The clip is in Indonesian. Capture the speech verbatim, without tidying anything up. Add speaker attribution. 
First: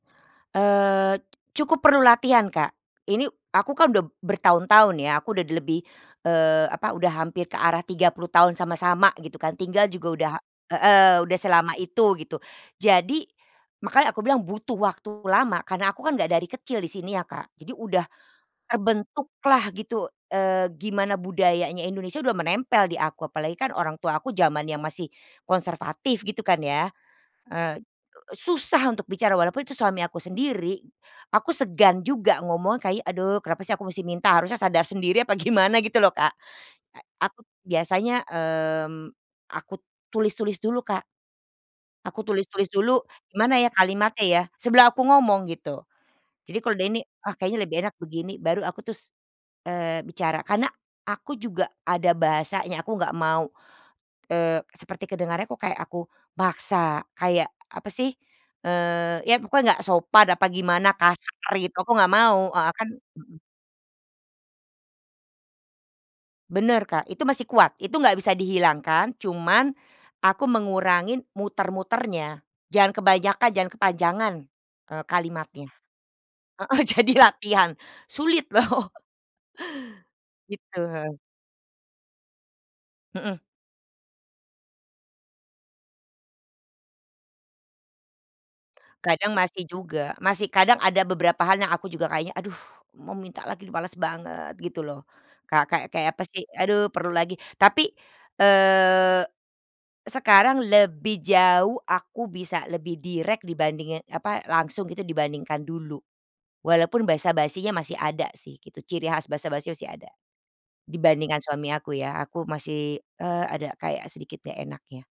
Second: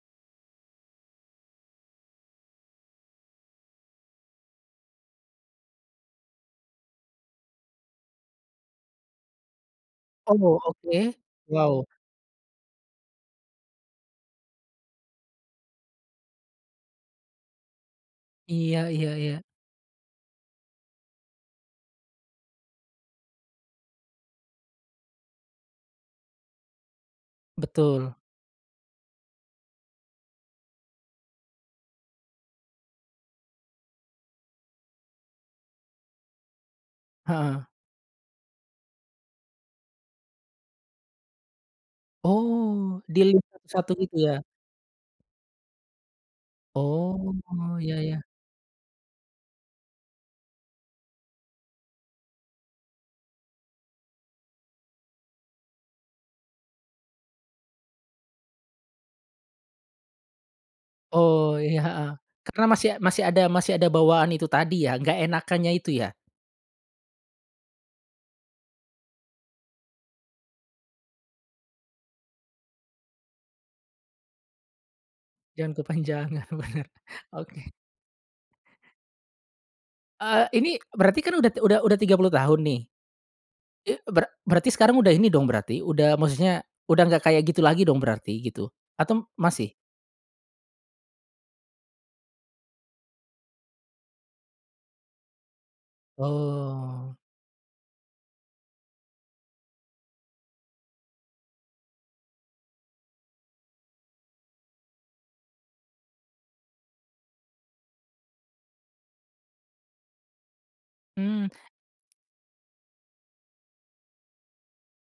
Speaker 1: Eee, cukup perlu latihan, Kak. Ini aku kan udah bertahun-tahun ya. Aku udah di lebih, eee, apa, udah hampir ke arah tiga puluh tahun sama-sama gitu kan, tinggal juga udah
Speaker 2: Oh, oke.
Speaker 1: heeh, udah selama
Speaker 2: Wow.
Speaker 1: itu gitu. Jadi makanya aku bilang butuh waktu lama karena aku kan enggak dari kecil di sini ya, Kak. Jadi udah
Speaker 2: Iya iya iya.
Speaker 1: terbentuklah gitu, eee, gimana budayanya Indonesia udah menempel di aku. Apalagi kan orang tua aku zamannya masih konservatif gitu kan ya. Eee,
Speaker 2: Betul.
Speaker 1: susah untuk bicara, walaupun itu suami aku sendiri. Aku segan juga ngomong kayak, "Aduh kenapa sih aku masih minta, harusnya sadar sendiri." Apa gimana gitu loh, Kak. Nah, aku
Speaker 2: Heeh.
Speaker 1: biasanya, mmm, aku tulis-tulis dulu, Kak. Aku tulis-tulis dulu,
Speaker 2: Oh, dilihat
Speaker 1: "Gimana ya
Speaker 2: satu-satu gitu
Speaker 1: kalimatnya ya?
Speaker 2: ya?
Speaker 1: sebela aku ngomong," gitu. Jadi kalau udah ini,
Speaker 2: Oh,
Speaker 1: "Ah kayaknya lebih enak
Speaker 2: iya iya.
Speaker 1: begini." Baru aku terus, eee, bicara. Karena aku juga ada bahasanya, aku enggak mau, eee, seperti kedengarannya kok kayak aku paksa, kayak apa sih, eee, iya pokoknya enggak sopan apa gimana, kasar
Speaker 2: Oh,
Speaker 1: gitu,
Speaker 2: iya,
Speaker 1: aku
Speaker 2: heeh.
Speaker 1: enggak mau
Speaker 2: Karena
Speaker 1: heeh,
Speaker 2: masih
Speaker 1: kan
Speaker 2: a masih
Speaker 1: mhm.
Speaker 2: ada masih ada bawaan itu tadi ya, enggak enakannya itu ya?
Speaker 1: Benar, Kak. Itu masih kuat, itu enggak bisa dihilangkan. Cuman aku mengurangin muter-muternya. Jangan kebanyakan, jangan kepanjangan, eee, kalimatnya.
Speaker 2: Jangan kepanjangan,
Speaker 1: Heeh,
Speaker 2: benar.
Speaker 1: jadi latihan,
Speaker 2: Oke.
Speaker 1: sulit loh.
Speaker 2: Eee, ini
Speaker 1: Gitu, heeh.
Speaker 2: berarti kan udah ti udah udah tiga puluh tahun nih,
Speaker 1: Mhm.
Speaker 2: i bera berarti sekarang udah ini dong berarti udah maksudnya udah enggak kayak gitu lagi dong berarti gitu? Atau
Speaker 1: Kadang masih
Speaker 2: masih?
Speaker 1: juga, masih. Kadang ada beberapa hal yang aku juga kayaknya, "Aduh mau minta lagi nih, males banget." Gitu loh. Ka kayak-kayak apa sih, "Aduh perlu
Speaker 2: Oh.
Speaker 1: lagi." Tapi, eee, sekarang lebih jauh, aku bisa lebih direk dibandingin, apa, langsung gitu dibandingkan dulu. Walaupun basa-basinya masih ada sih gitu, ciri khas basa-basi masih ada. Dibandingkan
Speaker 2: Mmm.
Speaker 1: suami aku ya, aku masih, eee, ada kayak sedikit enggak enaknya.